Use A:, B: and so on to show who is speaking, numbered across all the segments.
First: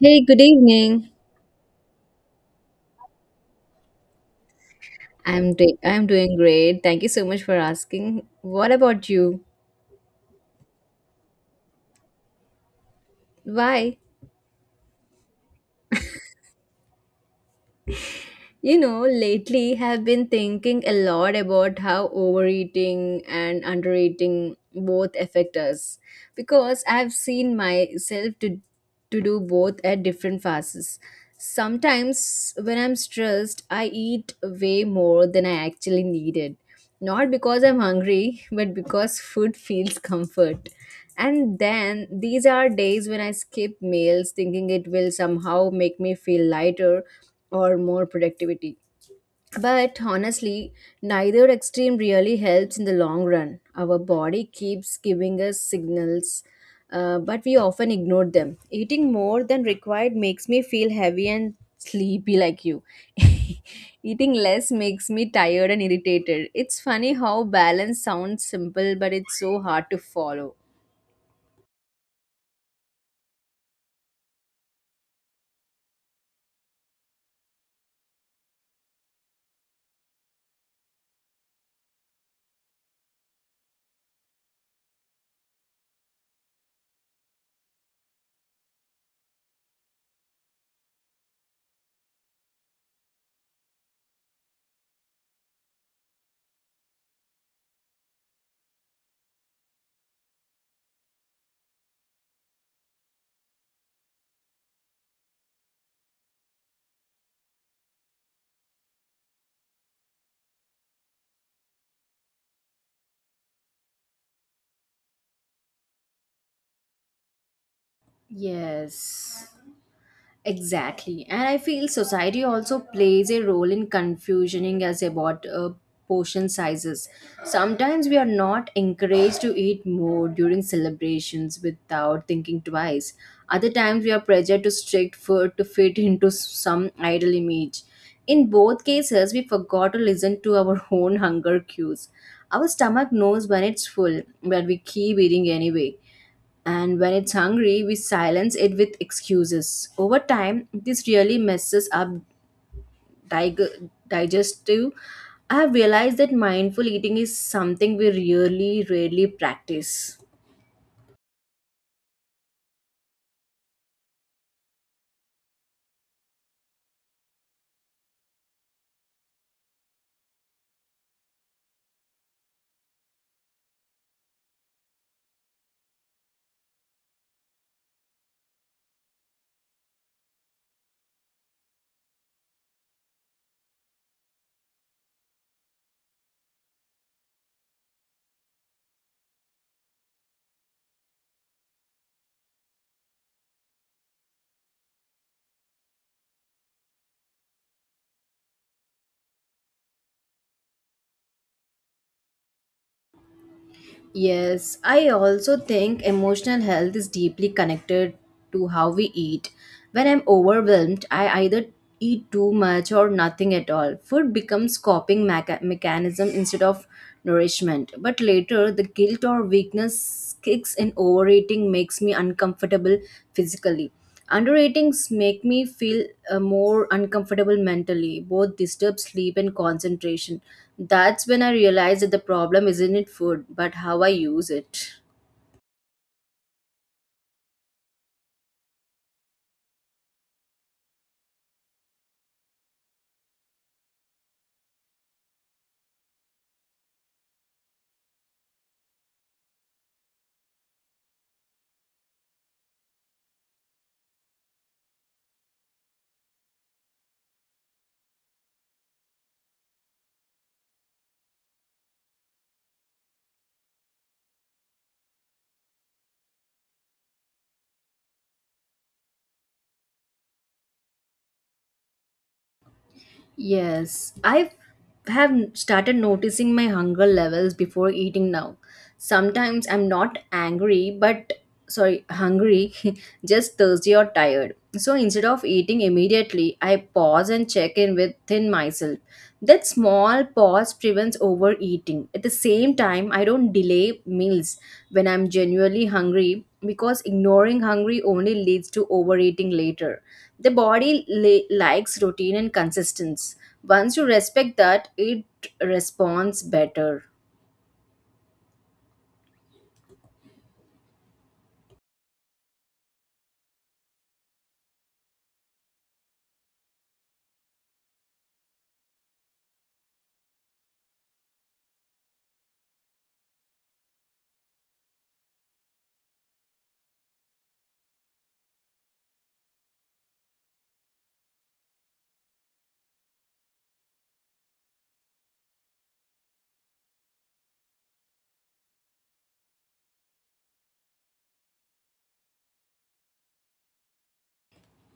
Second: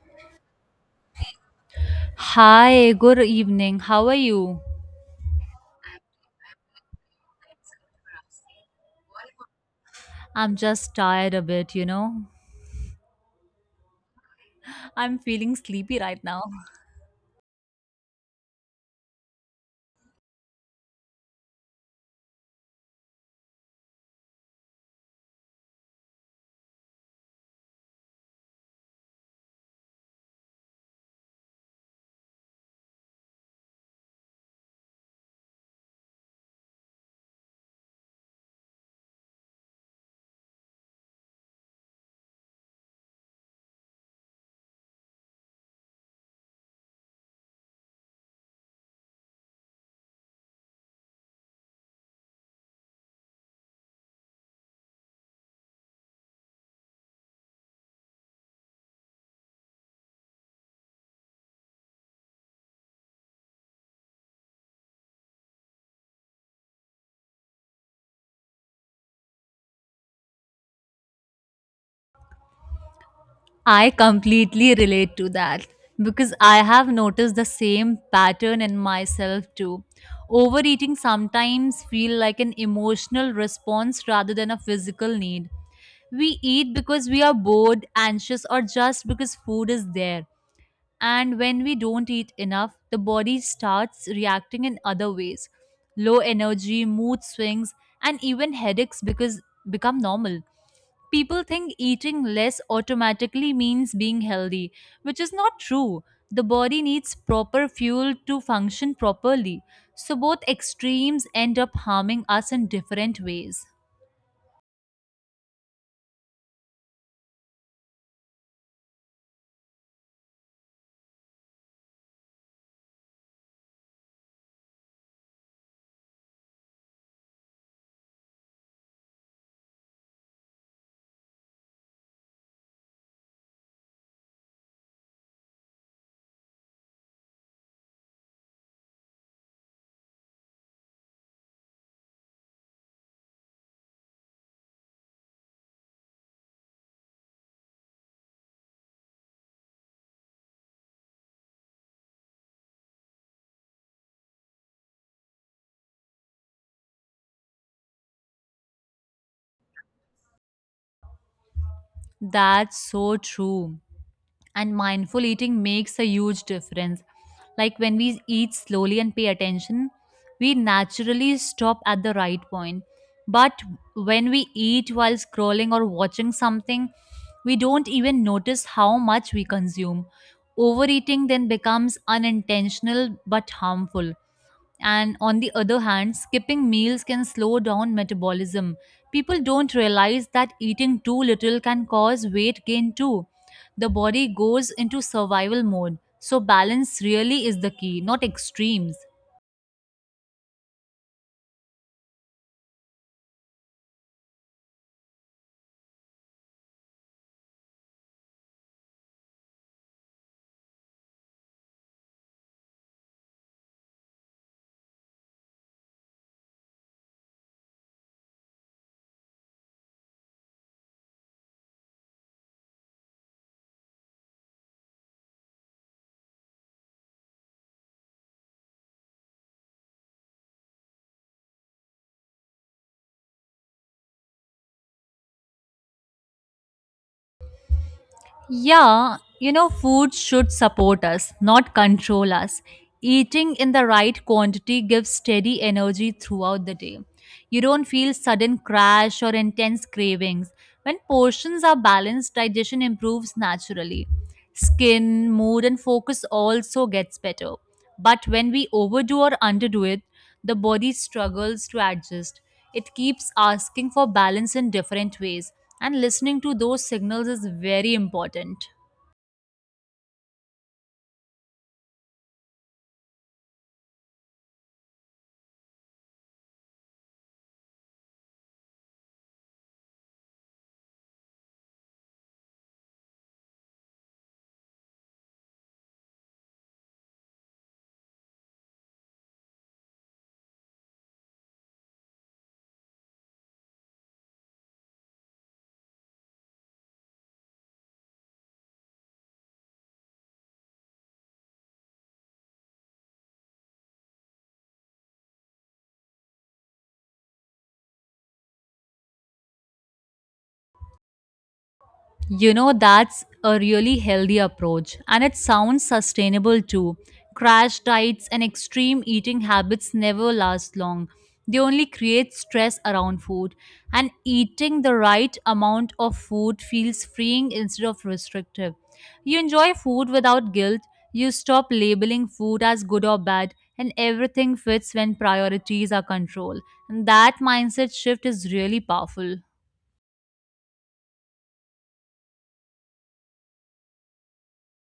A: Hey, good evening.
B: Hi, good evening. How are you?
A: I'm doing great. Thank you so much for asking. What about you?
B: I'm just tired a bit, you know.
A: Why?
B: I'm feeling sleepy right now.
A: You know, lately have been thinking a lot about how overeating and undereating both affect us because I've seen myself to do both at different phases. Sometimes when I'm stressed, I eat way more than I actually needed. Not because I'm hungry, but because food feels comfort. And then these are days when I skip meals thinking it will somehow make me feel lighter or more productivity. But honestly, neither extreme really helps in the long run. Our body keeps giving us signals, but we often ignore them. Eating more than required makes me feel heavy and sleepy, like you. Eating less makes me tired and irritated. It's funny how balance sounds simple, but it's so hard to follow.
B: I completely relate to that because I have noticed the same pattern in myself too. Overeating sometimes feel like an emotional response rather than a physical need. We eat because we are bored, anxious or just because food is there. And when we don't eat enough, the body starts reacting in other ways. Low energy, mood swings, and even headaches because become normal. People think eating less automatically means being healthy, which is not true. The body needs proper fuel to function properly. So both extremes end up harming us in different ways.
A: Yes. Exactly. And I feel society also plays a role in confusioning us about portion sizes. Sometimes we are not encouraged to eat more during celebrations without thinking twice. Other times we are pressured to strict food to fit into some ideal image. In both cases, we forgot to listen to our own hunger cues. Our stomach knows when it's full, but we keep eating anyway. And when it's hungry, we silence it with excuses. Over time, this really messes up digestive. I have realized that mindful eating is something we really, rarely practice.
B: That's so true, and mindful eating makes a huge difference. Like when we eat slowly and pay attention, we naturally stop at the right point. But when we eat while scrolling or watching something, we don't even notice how much we consume. Overeating then becomes unintentional but harmful, and on the other hand, skipping meals can slow down metabolism. People don't realize that eating too little can cause weight gain too. The body goes into survival mode. So, balance really is the key, not extremes.
A: Yes, I also think emotional health is deeply connected to how we eat. When I'm overwhelmed, I either eat too much or nothing at all. Food becomes coping mechanism instead of nourishment. But later, the guilt or weakness kicks in overeating makes me uncomfortable physically. Underratings make me feel more uncomfortable mentally, both disturb sleep and concentration. That's when I realize that the problem isn't in food, but how I use it.
B: Yeah, you know, food should support us, not control us. Eating in the right quantity gives steady energy throughout the day. You don't feel sudden crash or intense cravings. When portions are balanced, digestion improves naturally. Skin, mood, and focus also gets better. But when we overdo or underdo it, the body struggles to adjust. It keeps asking for balance in different ways, and listening to those signals is very important.
A: Yes, I have started noticing my hunger levels before eating now. Sometimes I'm not angry, but sorry, hungry, just thirsty or tired. So instead of eating immediately, I pause and check in within myself. That small pause prevents overeating. At the same time, I don't delay meals when I'm genuinely hungry because ignoring hungry only leads to overeating later. The body likes routine and consistency. Once you respect that, it responds better.
B: You know, that's a really healthy approach, and it sounds sustainable too. Crash diets and extreme eating habits never last long. They only create stress around food, and eating the right amount of food feels freeing instead of restrictive. You enjoy food without guilt, you stop labeling food as good or bad, and everything fits when priorities are controlled. And that mindset shift is really powerful.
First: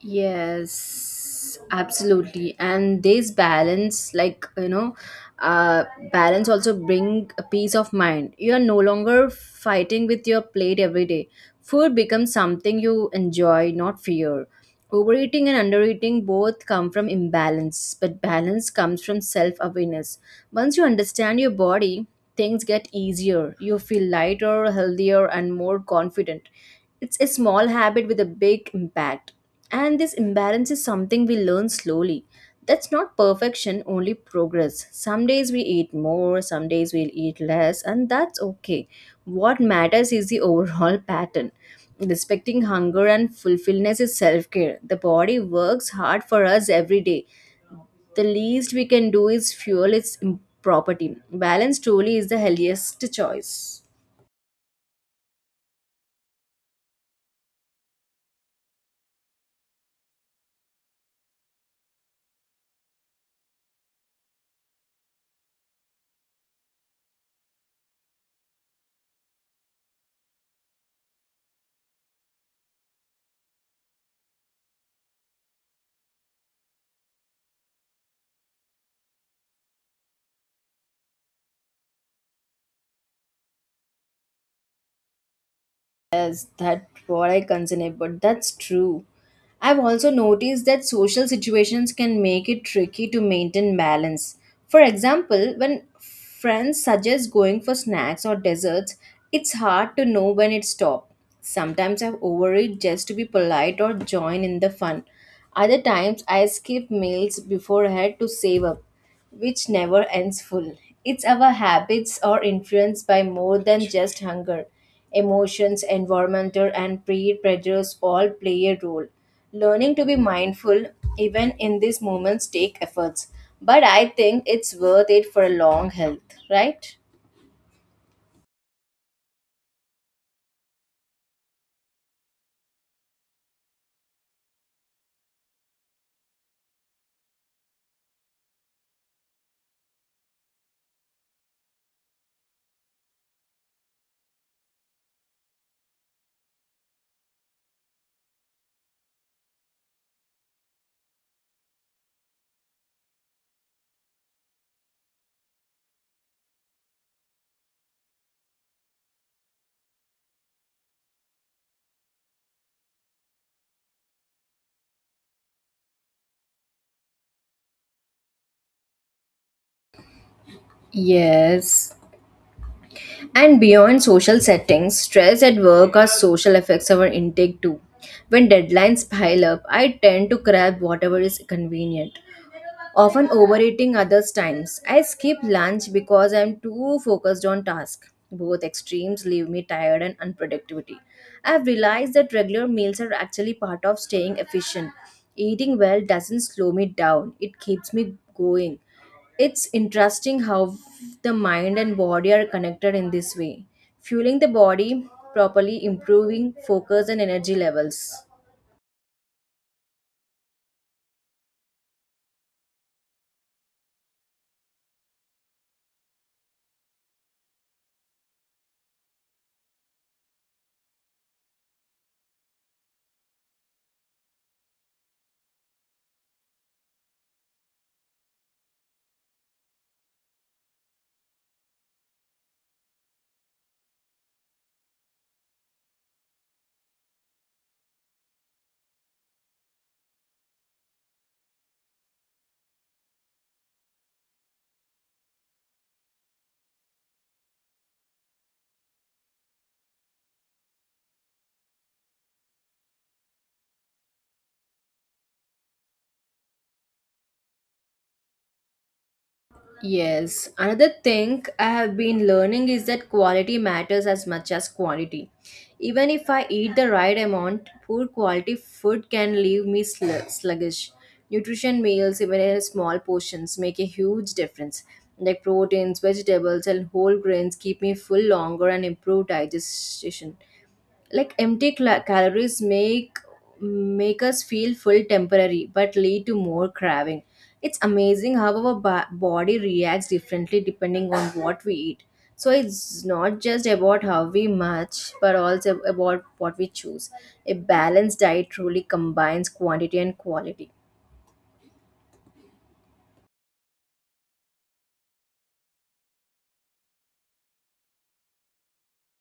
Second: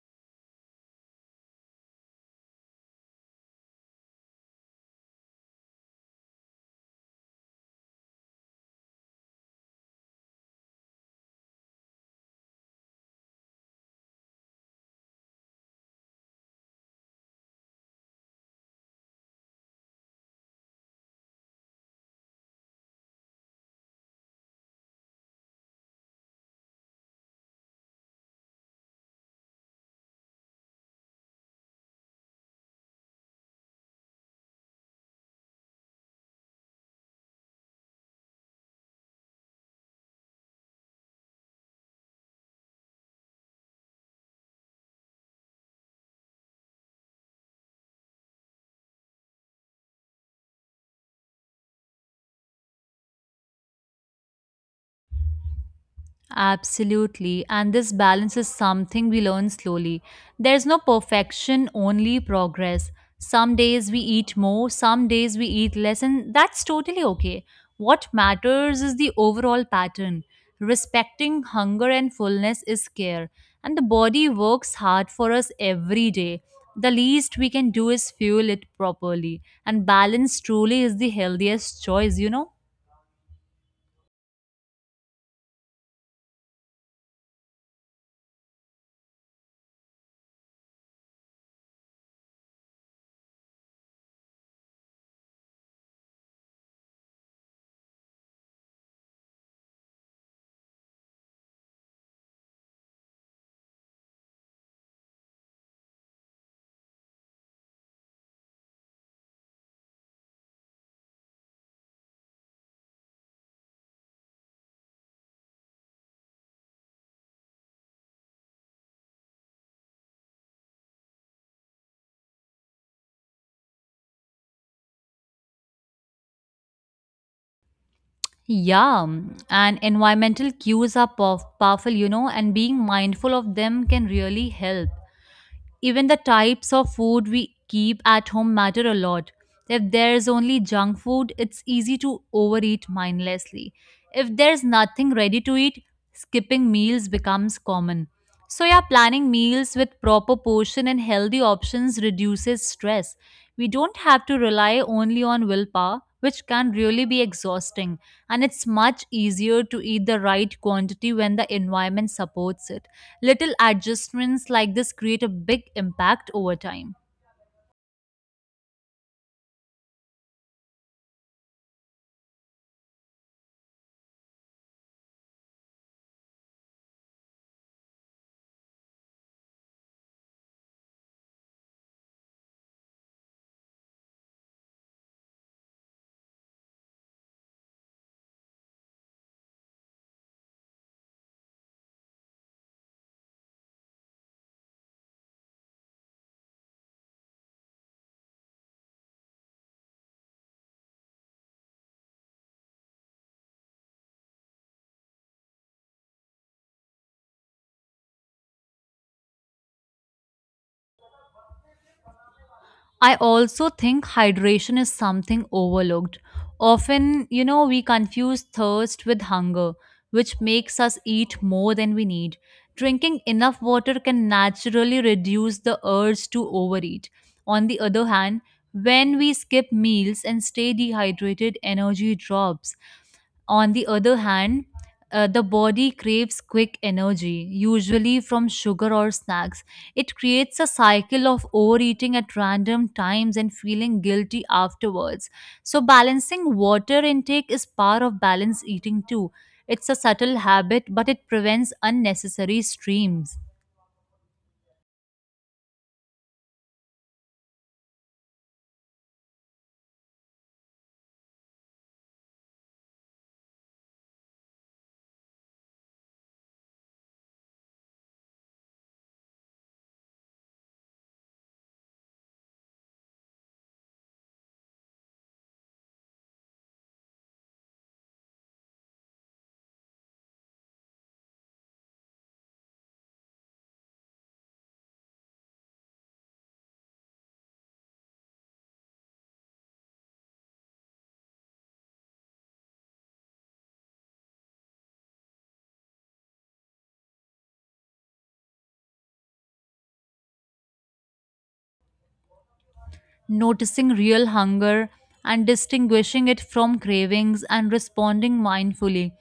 A: Yes, absolutely. And this balance, like, you know, uh, balance also bring a peace of mind. You are no longer fighting with your plate every day. Food becomes something you enjoy, not fear. Overeating and undereating both come from imbalance, but balance comes from self awareness. Once you understand your body, things get easier. You feel lighter, healthier, and more confident. It's a small habit with a big impact and this imbalance is something we learn slowly. That's not perfection, only progress. Some days we eat more, some days we'll eat less, and that's okay. What matters is the overall pattern. Respecting hunger and fulfillment is self care. The body works hard for us every day. The least we can do is fuel its property. Balance truly is the healthiest choice.
B: Absolutely. And this balance is something we learn slowly. There's no perfection, only progress. Some days we eat more, some days we eat less, and that's totally okay. What matters is the overall pattern. Respecting hunger and fullness is care, and the body works hard for us every day. The least we can do is fuel it properly, and balance truly is the healthiest choice, you know?
A: Yes, that's what I consider, but that's true. I've also noticed that social situations can make it tricky to maintain balance. For example, when friends suggest going for snacks or desserts, it's hard to know when it's stop. Sometimes I've overeat just to be polite or join in the fun. Other times I skip meals beforehand to save up which never ends full. It's our habits are influenced by more than just hunger. Emotions, environmental, and predators all play a role. Learning to be mindful, even in these moments, take efforts. But I think it's worth it for a long health, right?
B: Yeah, and environmental cues are powerful, you know, and being mindful of them can really help. Even the types of food we keep at home matter a lot. If there's only junk food, it's easy to overeat mindlessly. If there's nothing ready to eat, skipping meals becomes common. So, yeah, planning meals with proper portion and healthy options reduces stress. We don't have to rely only on willpower, which can really be exhausting, and it's much easier to eat the right quantity when the environment supports it. Little adjustments like this create a big impact over time.
A: Yes. And beyond social settings, stress at work or social affects our intake too. When deadlines pile up, I tend to grab whatever is convenient. Often overeating others times I skip lunch because I'm too focused on task. Both extremes leave me tired and unproductivity. I've realized that regular meals are actually part of staying efficient. Eating well doesn't slow me down, it keeps me going. It's interesting how the mind and body are connected in this way. Fueling the body properly improving focus and energy levels.
B: I also think hydration is something overlooked. Often, you know, we confuse thirst with hunger, which makes us eat more than we need. Drinking enough water can naturally reduce the urge to overeat. On the other hand, when we skip meals and stay dehydrated, energy drops. On the other hand, the body craves quick energy, usually from sugar or snacks. It creates a cycle of overeating at random times and feeling guilty afterwards. So, balancing water intake is part of balanced eating too. It's a subtle habit, but it prevents unnecessary streams.
A: Yes, another thing I have been learning is that quality matters as much as quantity. Even if I eat the right amount, poor quality food can leave me sluggish. Nutrition meals, even in small portions, make a huge difference. Like proteins, vegetables, and whole grains keep me full longer and improve digestion like empty calories make us feel full temporary but lead to more craving. It's amazing how our body reacts differently depending on what we eat. So it's not just about how we match but also about what we choose. A balanced diet truly combines quantity and quality.
B: Noticing real hunger and distinguishing it from cravings and responding mindfully.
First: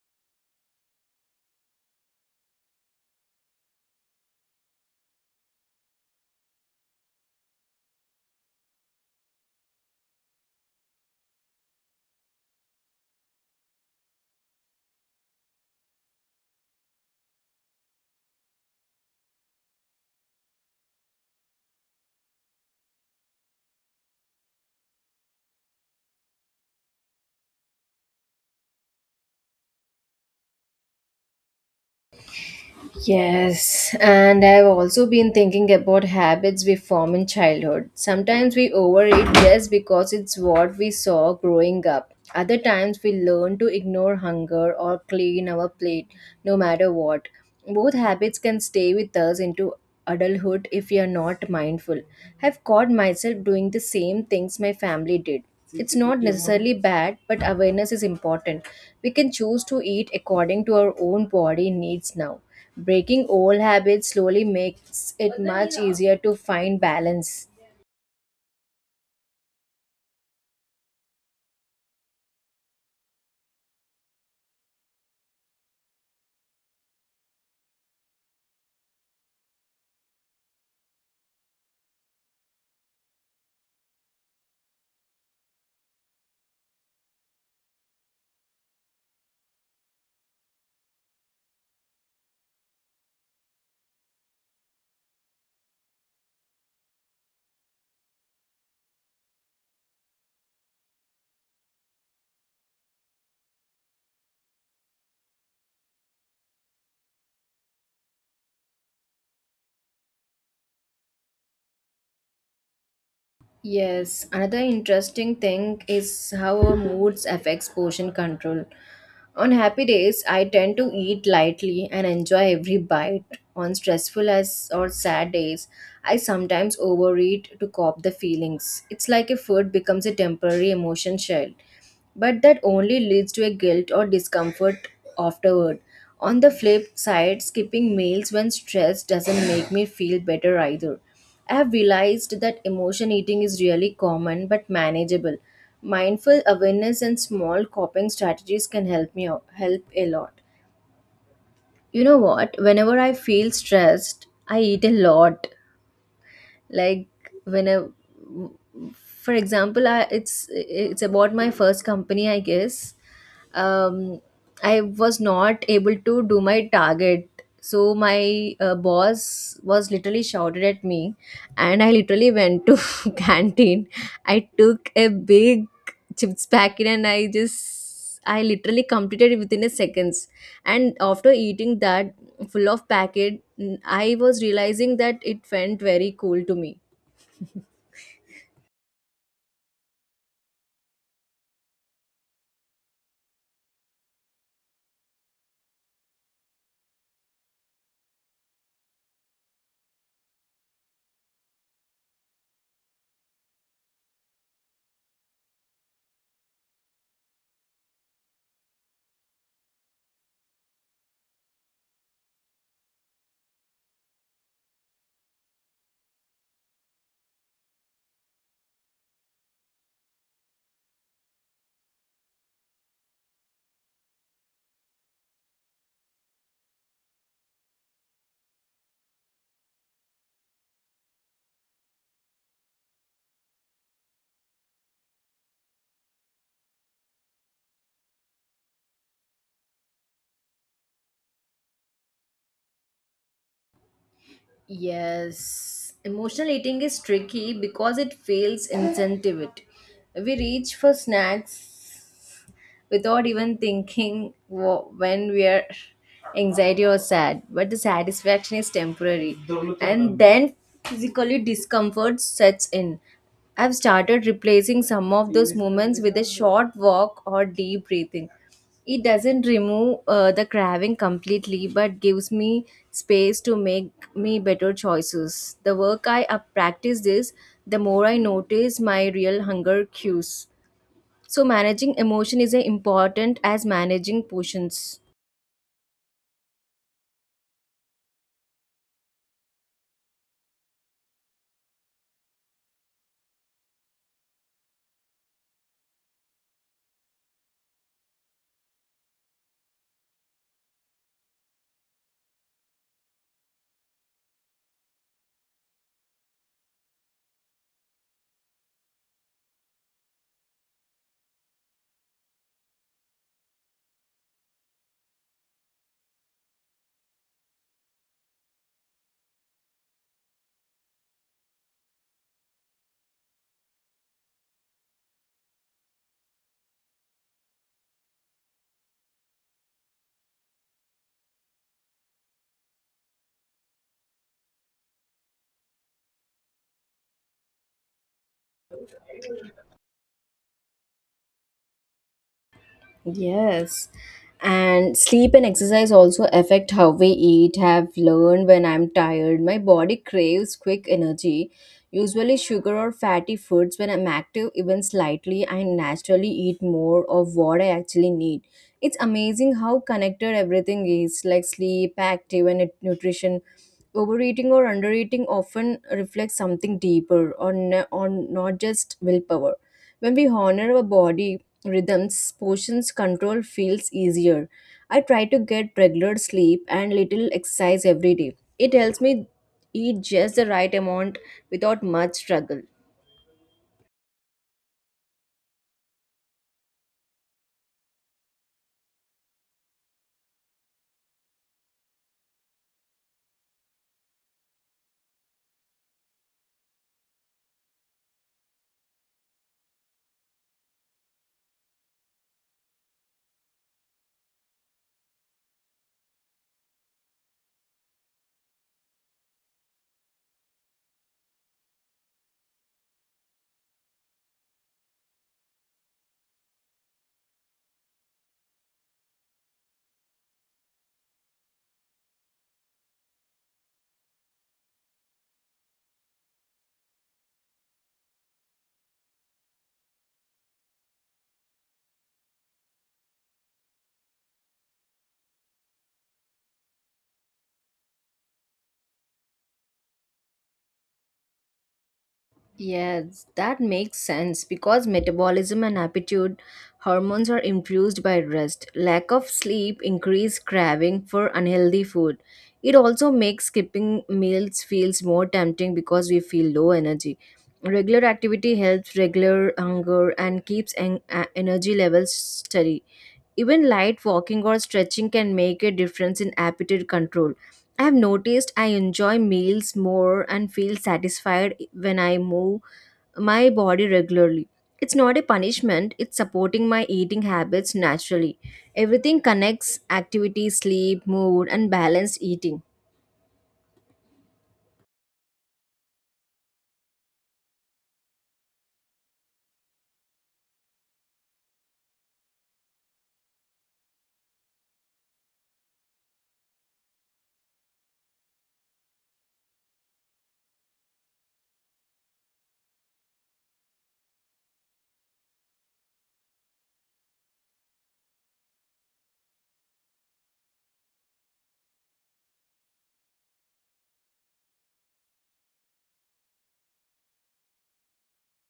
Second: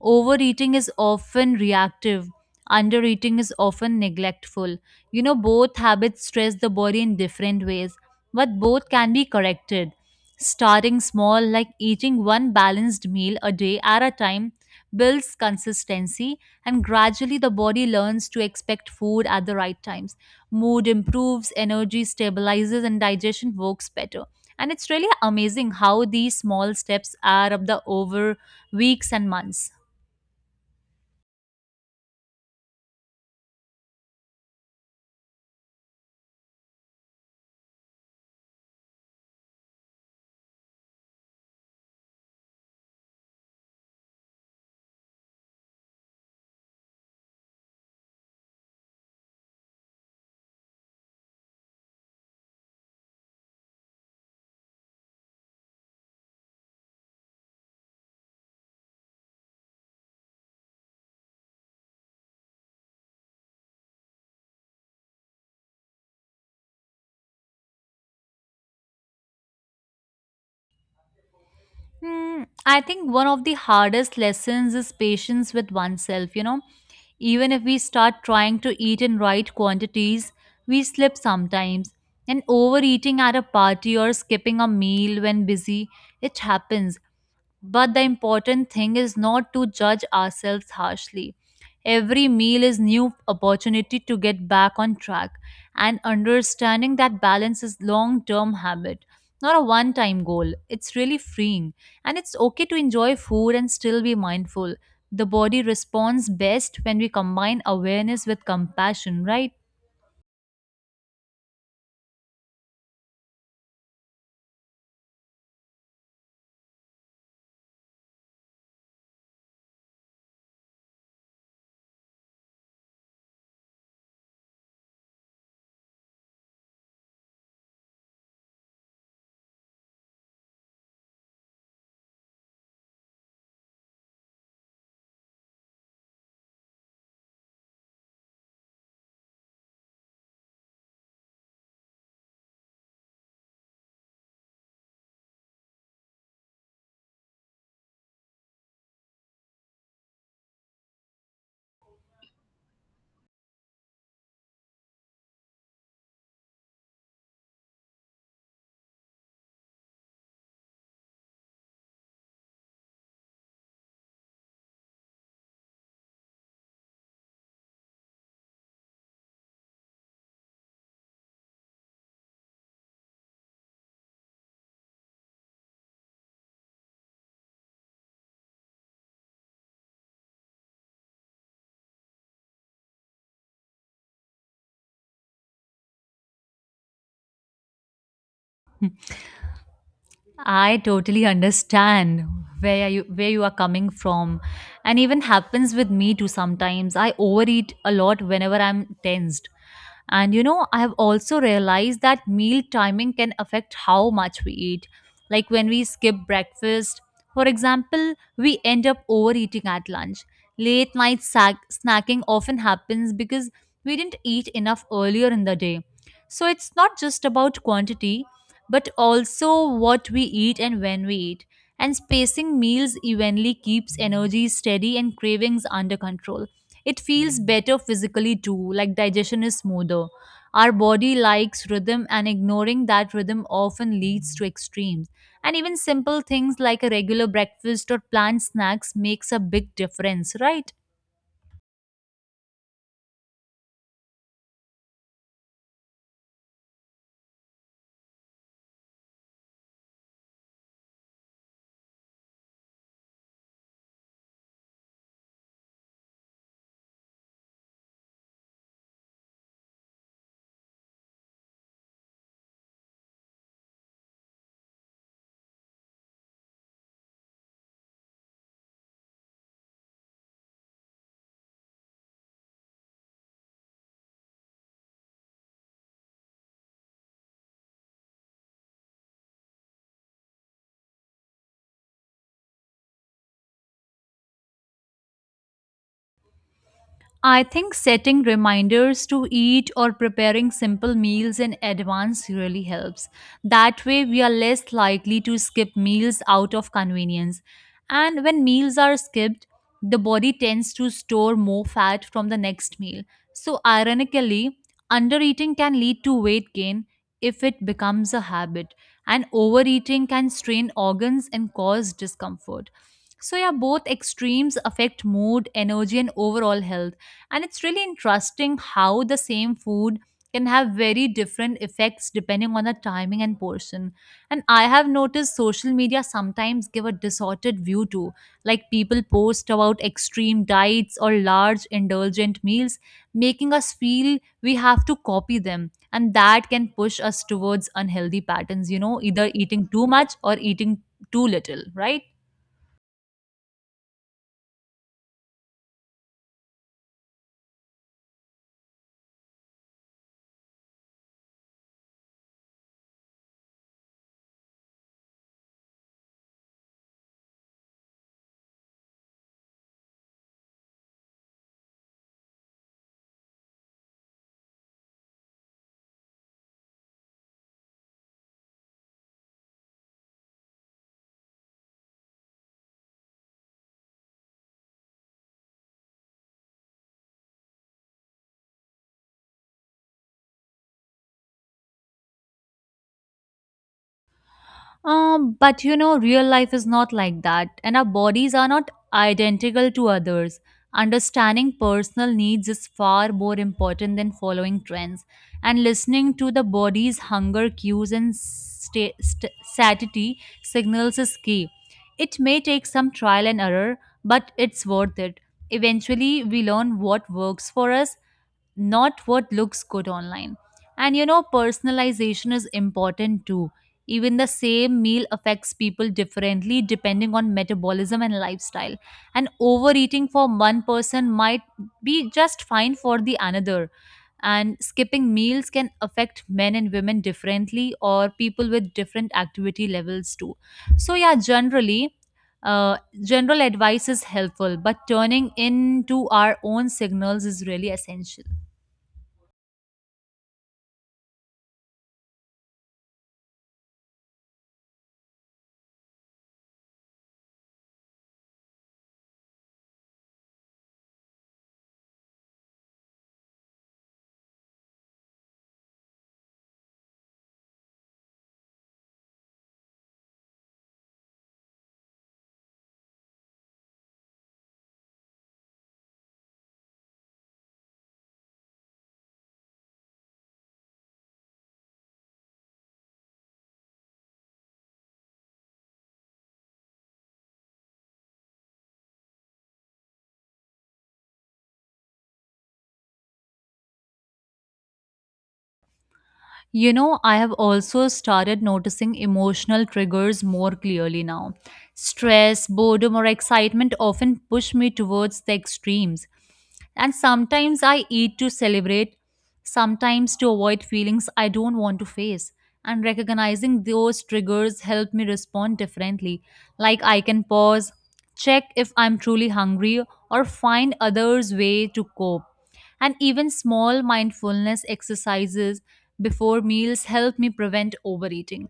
B: Overeating is often reactive, undereating is often neglectful. You know, both habits stress the body in different ways, but both can be corrected. Starting small, like eating one balanced meal a day at a time, builds consistency, and gradually the body learns to expect food at the right times. Mood improves, energy stabilizes, and digestion works better. And it's really amazing how these small steps add up the over weeks and months.
A: Yes, and I've also been thinking about habits we form in childhood. Sometimes we overeat just because it's what we saw growing up. Other times we learn to ignore hunger or clean our plate no matter what. Both habits can stay with us into adulthood if we are not mindful. I've caught myself doing the same things my family did. It's not necessarily bad, but awareness is important. We can choose to eat according to our own body needs now. Breaking old habits slowly makes it much easier to find balance.
B: Hmm, I think one of the hardest lessons is patience with oneself, you know. Even if we start trying to eat in right quantities, we slip sometimes. And overeating at a party or skipping a meal when busy, it happens. But the important thing is not to judge ourselves harshly. Every meal is new opportunity to get back on track and understanding that balance is long-term habit, not a one-time goal. It's really freeing and it's okay to enjoy food and still be mindful. The body responds best when we combine awareness with compassion, right?
A: Yes, another interesting thing is how our moods affects portion control. On happy days, I tend to eat lightly and enjoy every bite. On stressful as or sad days, I sometimes overeat to cope the feelings. It's like a food becomes a temporary emotion shield, but that only leads to a guilt or discomfort afterward. On the flip side, skipping meals when stressed doesn't make me feel better either. I have realized that emotion eating is really common but manageable. Mindful awareness and small coping strategies can help me out, help a lot. You know what? Whenever I feel stressed, I eat a lot like when a for example it's about my first company I guess. um, I was not able to do my target. So my boss was literally shouted at me and I literally went to canteen. I took a big chips packet and I literally completed it within a seconds. And after eating that full of packet I was realizing that it felt very cool to me.
B: I totally understand where you are coming from and even happens with me too sometimes. I overeat a lot whenever I'm tensed. And you know, I have also realized that meal timing can affect how much we eat. Like when we skip breakfast, for example, we end up overeating at lunch. Late night sack, snacking often happens because we didn't eat enough earlier in the day. So it's not just about quantity, but also what we eat and when we eat. And spacing meals evenly keeps energy steady and cravings under control. It feels better physically too, like digestion is smoother. Our body likes rhythm, and ignoring that rhythm often leads to extremes. And even simple things like a regular breakfast or planned snacks makes a big difference, right?
A: Yes, emotional eating is tricky because it fails incentive. We reach for snacks without even thinking when we are anxiety or sad. But the satisfaction is temporary, and then physically discomfort sets in. I've started replacing some of those moments with a short walk or deep breathing. It doesn't remove the craving completely, but gives me space to make me better choices. The work I practice this, the more I notice my real hunger cues. So managing emotion is as important as managing portions.
B: I think setting reminders to eat or preparing simple meals in advance really helps. That way, we are less likely to skip meals out of convenience. And when meals are skipped, the body tends to store more fat from the next meal. So, ironically, undereating can lead to weight gain if it becomes a habit, and overeating can strain organs and cause discomfort. So, yeah, both extremes affect mood, energy, and overall health, and it's really interesting how the same food can have very different effects depending on the timing and portion. And I have noticed social media sometimes give a distorted view too, like people post about extreme diets or large indulgent meals, making us feel we have to copy them, and that can push us towards unhealthy patterns, you know, either eating too much or eating too little, right?
A: Yes. And sleep and exercise also affect how we eat. Have learned when I'm tired, my body craves quick energy. Usually, sugar or fatty foods, when I'm active, even slightly, I naturally eat more of what I actually need. It's amazing how connected everything is like sleep, active, and nutrition. Overeating or undereating often reflects something deeper on not just willpower. When we honor our body rhythms, portions control feels easier. I try to get regular sleep and little exercise every day. It helps me eat just the right amount without much struggle.
B: But you know, real life is not like that, and our bodies are not identical to others. Understanding personal needs is far more important than following trends, and listening to the body's hunger cues and satiety signals is key. It may take some trial and error, but it's worth it. Eventually, we learn what works for us, not what looks good online. And you know, personalization is important too. Even the same meal affects people differently depending on metabolism and lifestyle. And overeating for one person might be just fine for the another. And skipping meals can affect men and women differently, or people with different activity levels too. So, yeah, generally, uh, general advice is helpful, but turning into our own signals is really essential.
A: Yes, that makes sense because metabolism and appetite hormones are influenced by rest. Lack of sleep increase craving for unhealthy food. It also makes skipping meals feels more tempting because we feel low energy. Regular activity helps regular hunger and keeps energy levels steady. Even light walking or stretching can make a difference in appetite control. I have noticed I enjoy meals more and feel satisfied when I move my body regularly. It's not a punishment, it's supporting my eating habits naturally. Everything connects activity, sleep, mood, and balanced eating.
B: You know, I have also started noticing emotional triggers more clearly now. Stress, boredom, or excitement often push me towards the extremes. And sometimes I eat to celebrate, sometimes to avoid feelings I don't want to face. And recognizing those triggers help me respond differently. Like I can pause, check if I'm truly hungry, or find others' way to cope, and even small mindfulness exercises before meals help me prevent overeating.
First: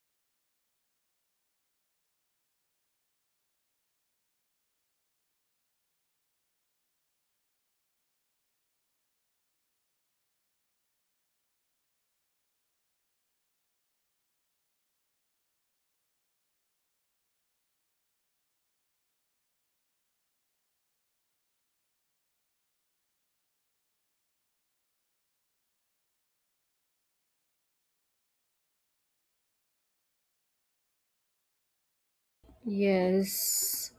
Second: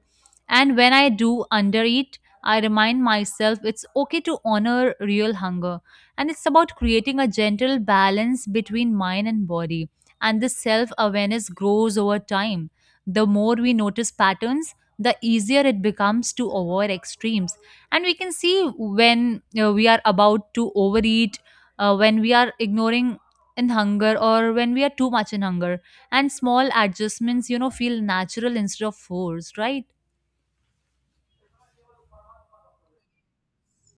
B: And when I do undereat, I remind myself it's okay to honor real hunger. And it's about creating a gentle balance between mind and body. And this self awareness grows over time. The more we notice patterns, the easier it becomes to avoid extremes. And we can see when we are about to overeat, when we are ignoring in hunger, or when we are too much in hunger, and small adjustments, you know, feel natural instead of forced, right?
A: Yes.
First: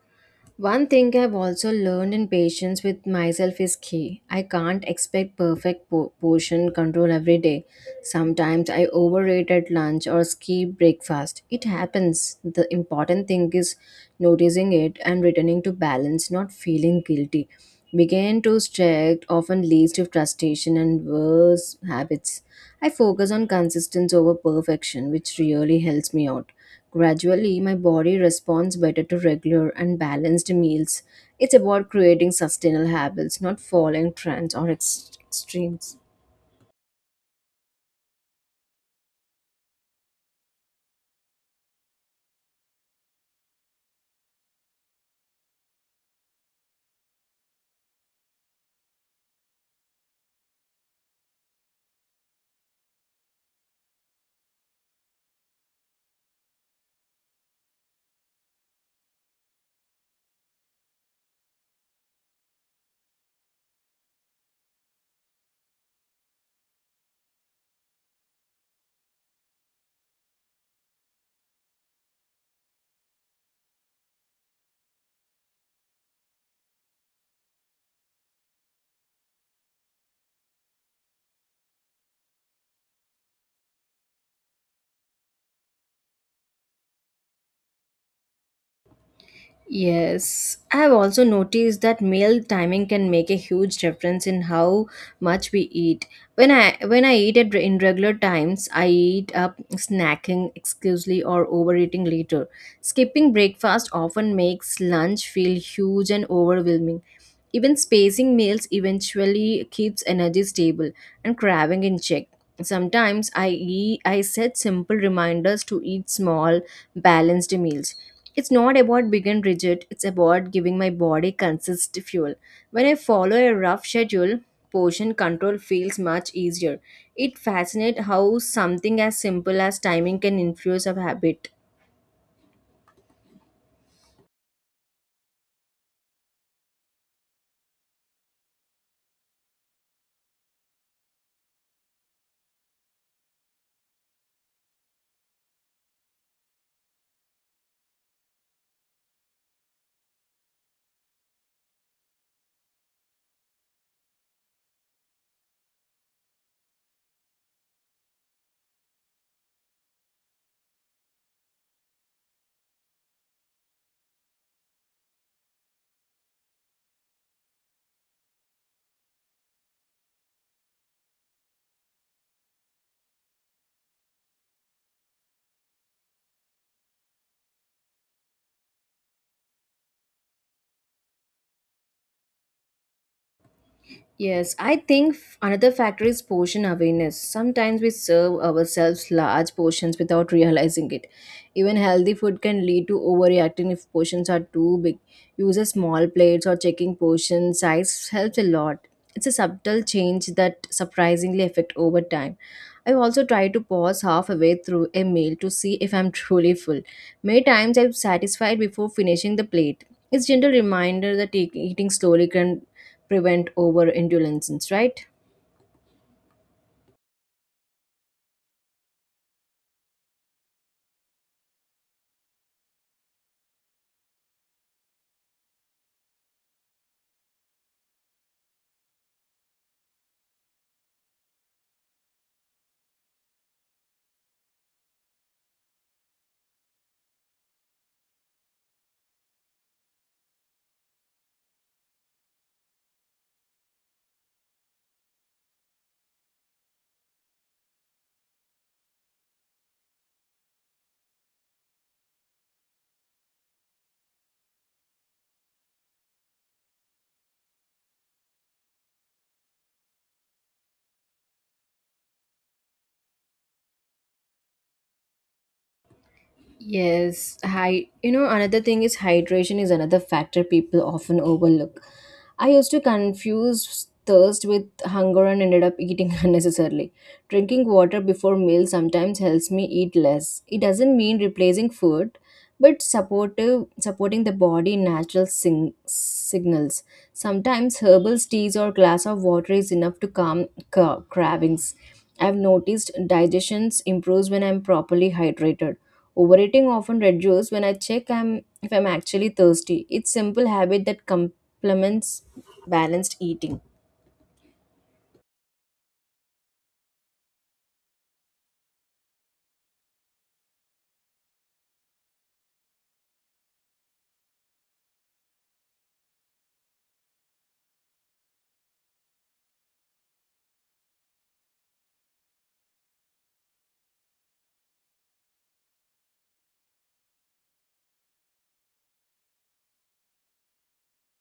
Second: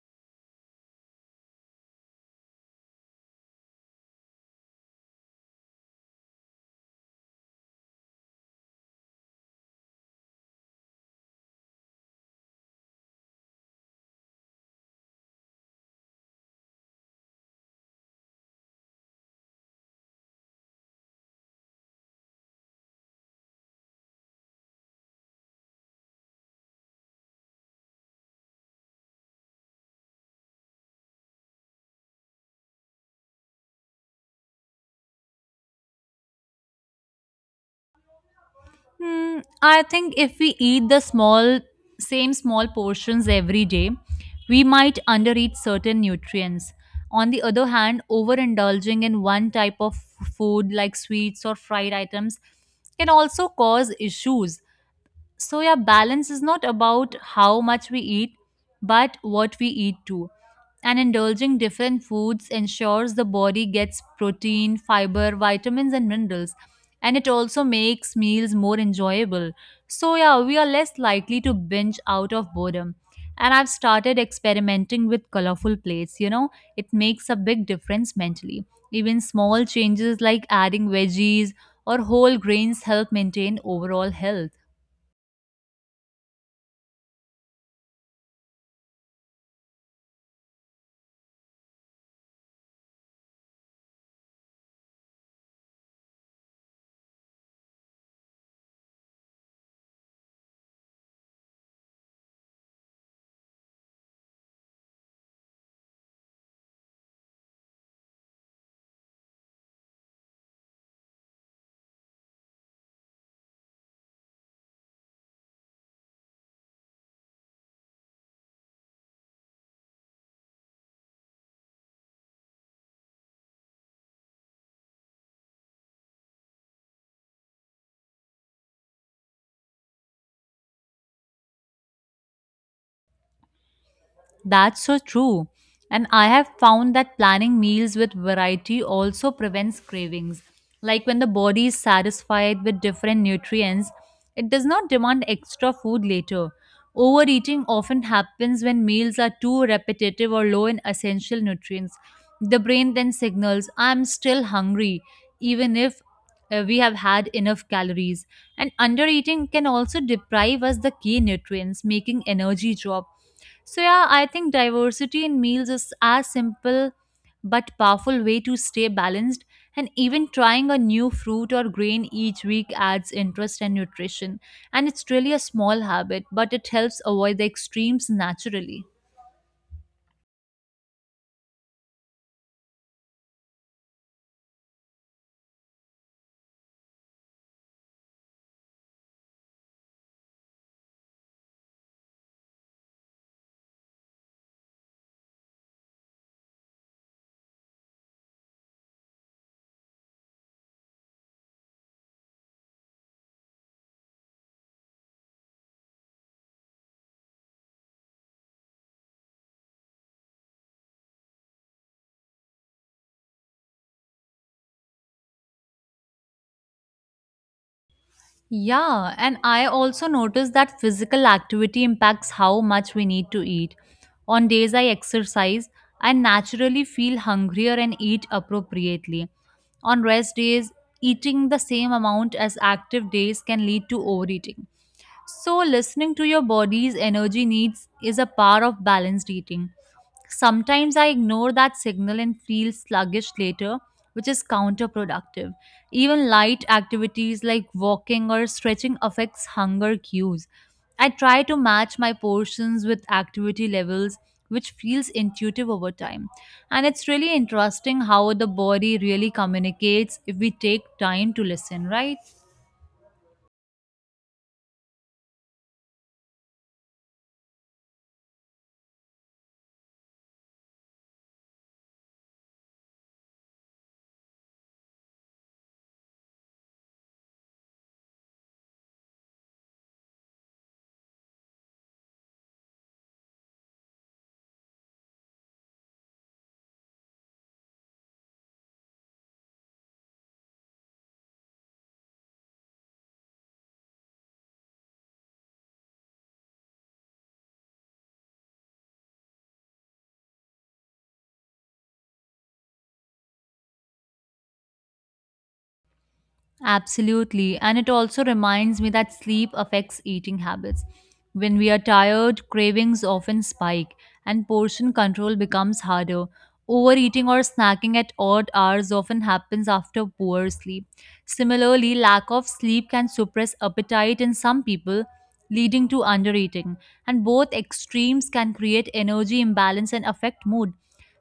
A: One thing I've also learned in patience with myself is key. I can't expect perfect portion control every day. Sometimes I overeat at lunch or skip breakfast. It happens. The important thing is noticing it and returning to balance, not feeling guilty. Begin to strict often leads to frustration and worse habits. I focus on consistency over perfection, which really helps me out. Gradually, my body responds better to regular and balanced meals. It's about creating sustainable habits, not following trends or extremes.
B: Hmm, I think if we eat the small same small portions every day, we might undereat certain nutrients. On the other hand, overindulging in one type of food like sweets or fried items can also cause issues. So, yeah, balance is not about how much we eat, but what we eat too. And indulging different foods ensures the body gets protein, fiber, vitamins, and minerals. And it also makes meals more enjoyable. So, yeah, we are less likely to binge out of boredom. And I've started experimenting with colorful plates. You know, it makes a big difference mentally. Even small changes like adding veggies or whole grains help maintain overall health.
A: Yes, I have also noticed that meal timing can make a huge difference in how much we eat. When I eat at in regular times, I eat up snacking exclusively or overeating later. Skipping breakfast often makes lunch feel huge and overwhelming. Even spacing meals eventually keeps energy stable and craving in check. I set simple reminders to eat small, balanced meals. It's not about big and rigid, it's about giving my body consistent fuel. When I follow a rough schedule, portion control feels much easier. It fascinates how something as simple as timing can influence a habit.
B: That's so true. And I have found that planning meals with variety also prevents cravings. Like when the body is satisfied with different nutrients, it does not demand extra food later. Overeating often happens when meals are too repetitive or low in essential nutrients. The brain then signals, I'm still hungry, even if we have had enough calories. And undereating can also deprive us the key nutrients, making energy drop. So, yeah, I think diversity in meals is as simple but powerful way to stay balanced, and even trying a new fruit or grain each week adds interest and nutrition. And it's really a small habit but it helps avoid the extremes naturally.
A: Yes, I think another factor is portion awareness. Sometimes we serve ourselves large portions without realizing it. Even healthy food can lead to overreacting if portions are too big. Using small plates or checking portion size helps a lot. It's a subtle change that surprisingly affect over time. I also try to pause halfway through a meal to see if I'm truly full. Many times I'm satisfied before finishing the plate. It's gentle reminder that eating slowly can prevent overindulgence, right?
B: Yeah, and I also noticed that physical activity impacts how much we need to eat. On days I exercise, I naturally feel hungrier and eat appropriately. On rest days, eating the same amount as active days can lead to overeating. So, listening to your body's energy needs is a part of balanced eating. Sometimes I ignore that signal and feel sluggish later, which is counterproductive. Even light activities like walking or stretching affects hunger cues. I try to match my portions with activity levels, which feels intuitive over time. And it's really interesting how the body really communicates if we take time to listen, right?
A: Yes, hi. You know, another thing is hydration is another factor people often overlook. I used to confuse thirst with hunger and ended up eating unnecessarily. Drinking water before meals sometimes helps me eat less. It doesn't mean replacing food, but supportive supporting the body in natural signals. Sometimes herbal teas or glass of water is enough to calm cravings. I've noticed digestions improves when I'm properly hydrated. Overeating often reduces when I check I'm if I'm actually thirsty. It's simple habit that complements balanced eating.
B: Absolutely. And it also reminds me that sleep affects eating habits. When we are tired, cravings often spike and portion control becomes harder. Overeating or snacking at odd hours often happens after poor sleep. Similarly, lack of sleep can suppress appetite in some people, leading to undereating. And both extremes can create energy imbalance and affect mood.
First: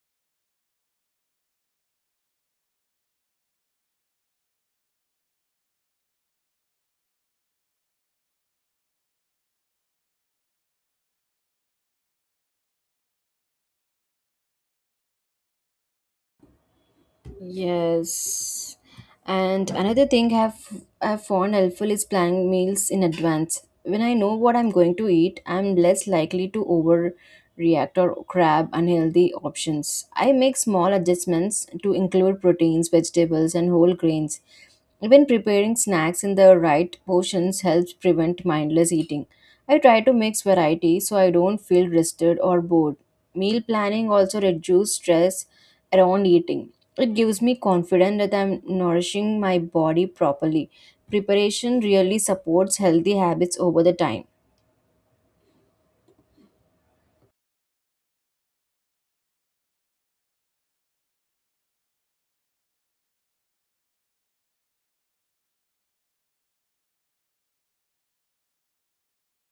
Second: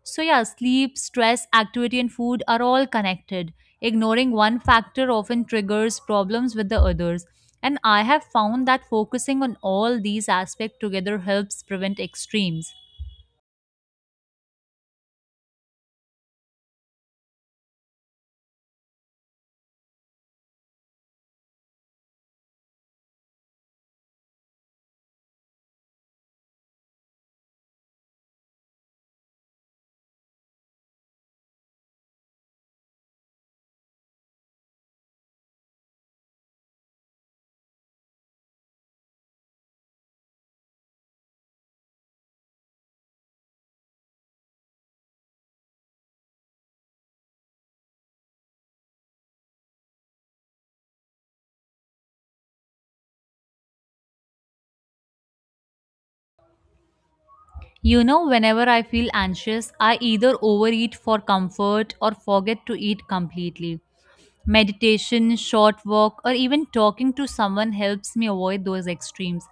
B: So, yeah, sleep, stress, activity, and food are all connected. Ignoring one factor often triggers problems with the others. And I have found that focusing on all these aspects together helps prevent extremes.
A: Yes. And another thing I've found helpful is planning meals in advance. When I know what I'm going to eat, I'm less likely to overreact or grab unhealthy options. I make small adjustments to include proteins, vegetables, and whole grains. Even preparing snacks in the right portions helps prevent mindless eating. I try to mix variety so I don't feel rested or bored. Meal planning also reduces stress around eating. It gives me confidence that I'm nourishing my body properly. Preparation really supports healthy habits over the time.
B: You know, whenever I feel anxious, I either overeat for comfort or forget to eat completely. Meditation, short walk, or even talking to someone helps me avoid those extremes.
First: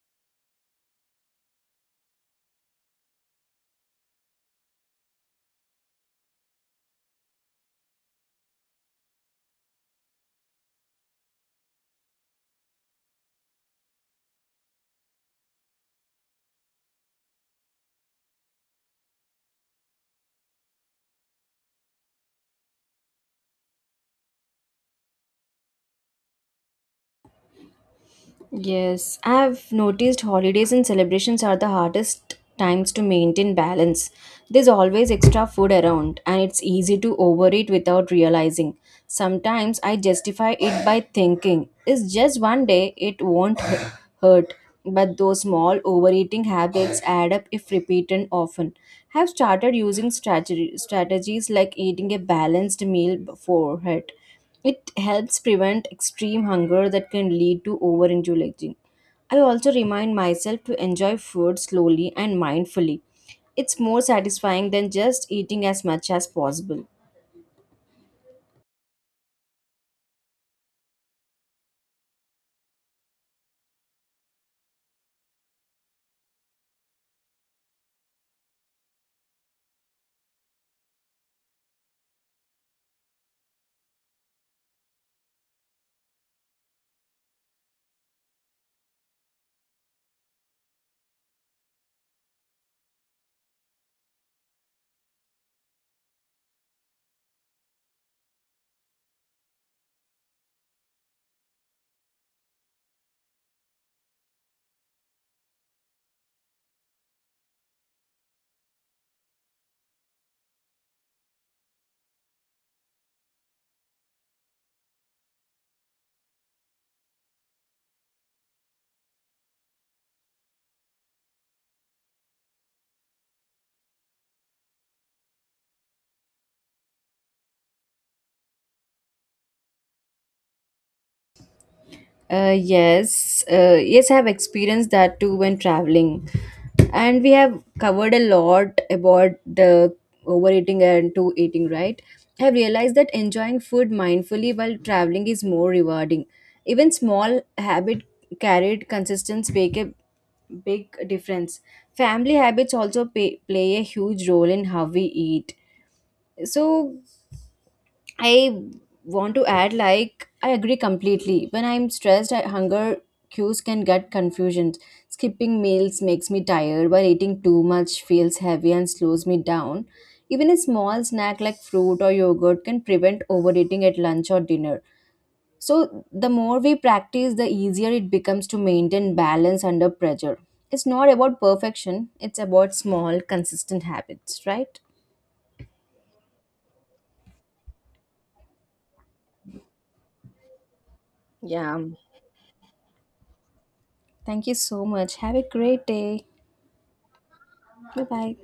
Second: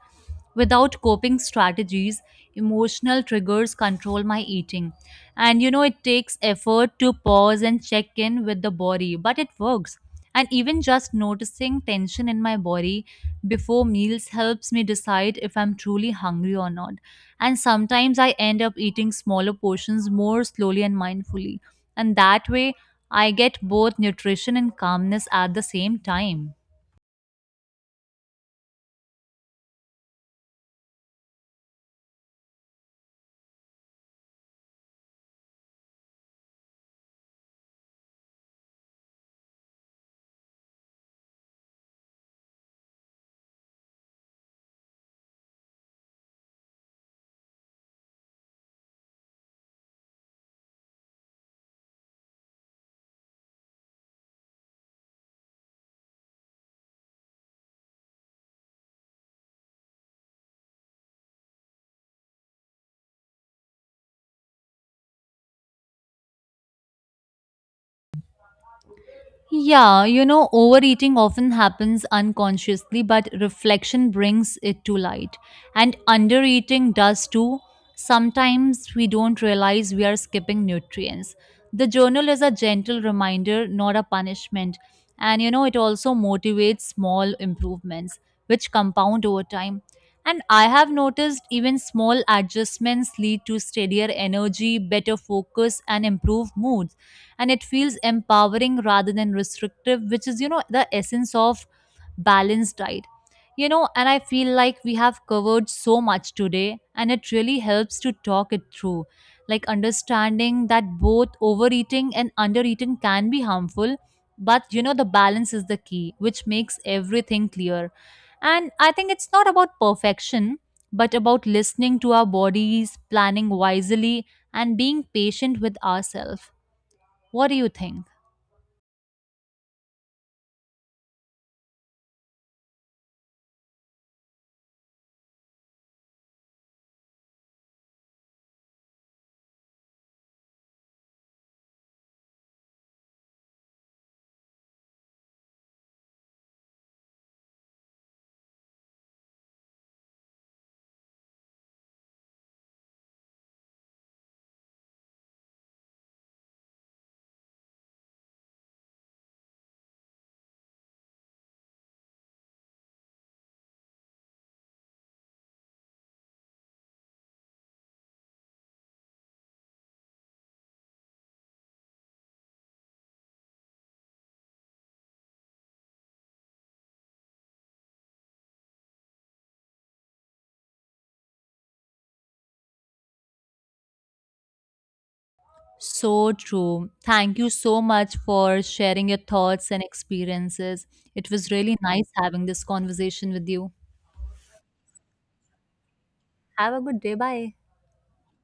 B: Without coping strategies, emotional triggers control my eating. And you know, it takes effort to pause and check in with the body, but it works. And even just noticing tension in my body before meals helps me decide if I'm truly hungry or not. And sometimes I end up eating smaller portions more slowly and mindfully. And that way, I get both nutrition and calmness at the same time.
A: Yes, I've noticed holidays and celebrations are the hardest times to maintain balance. There's always extra food around, and it's easy to overeat without realizing. Sometimes I justify it by thinking, it's just one day, it won't hurt. But those small overeating habits add up if repeated often. I've started using strategies like eating a balanced meal beforehand. It helps prevent extreme hunger that can lead to overindulging. I also remind myself to enjoy food slowly and mindfully. It's more satisfying than just eating as much as possible.
B: Yeah, you know, overeating often happens unconsciously, but reflection brings it to light. And undereating does too. Sometimes we don't realize we are skipping nutrients. The journal is a gentle reminder, not a punishment. And you know, it also motivates small improvements, which compound over time. And I have noticed even small adjustments lead to steadier energy, better focus, and improved mood, and it feels empowering rather than restrictive, which is, you know, the essence of balanced diet. You know, and I feel like we have covered so much today and it really helps to talk it through, like understanding that both overeating and undereating can be harmful. But you know, the balance is the key, which makes everything clear. And I think it's not about perfection, but about listening to our bodies, planning wisely, and being patient with ourselves. What do you think?
A: Yes, I have experienced that too when traveling, and we have covered a lot about the overeating and to eating. Right, I have realized that enjoying food mindfully while traveling is more rewarding. Even small habit carried consistence make a big difference. Family habits also play a huge role in how we eat. So I want to add, like, I agree completely. When I'm stressed, hunger cues can get confusion. Skipping meals makes me tired, while eating too much feels heavy and slows me down. Even a small snack like fruit or yogurt can prevent overeating at lunch or dinner. So, the more we practice, the easier it becomes to maintain balance under pressure. It's not about perfection, it's about small, consistent habits, right?
B: So true. Thank you so much for sharing your thoughts and experiences. It was really
A: Yeah.
B: nice having this conversation with you.
A: Thank you so much. Have a great day.
B: Have a good day. Bye.
A: 拜拜。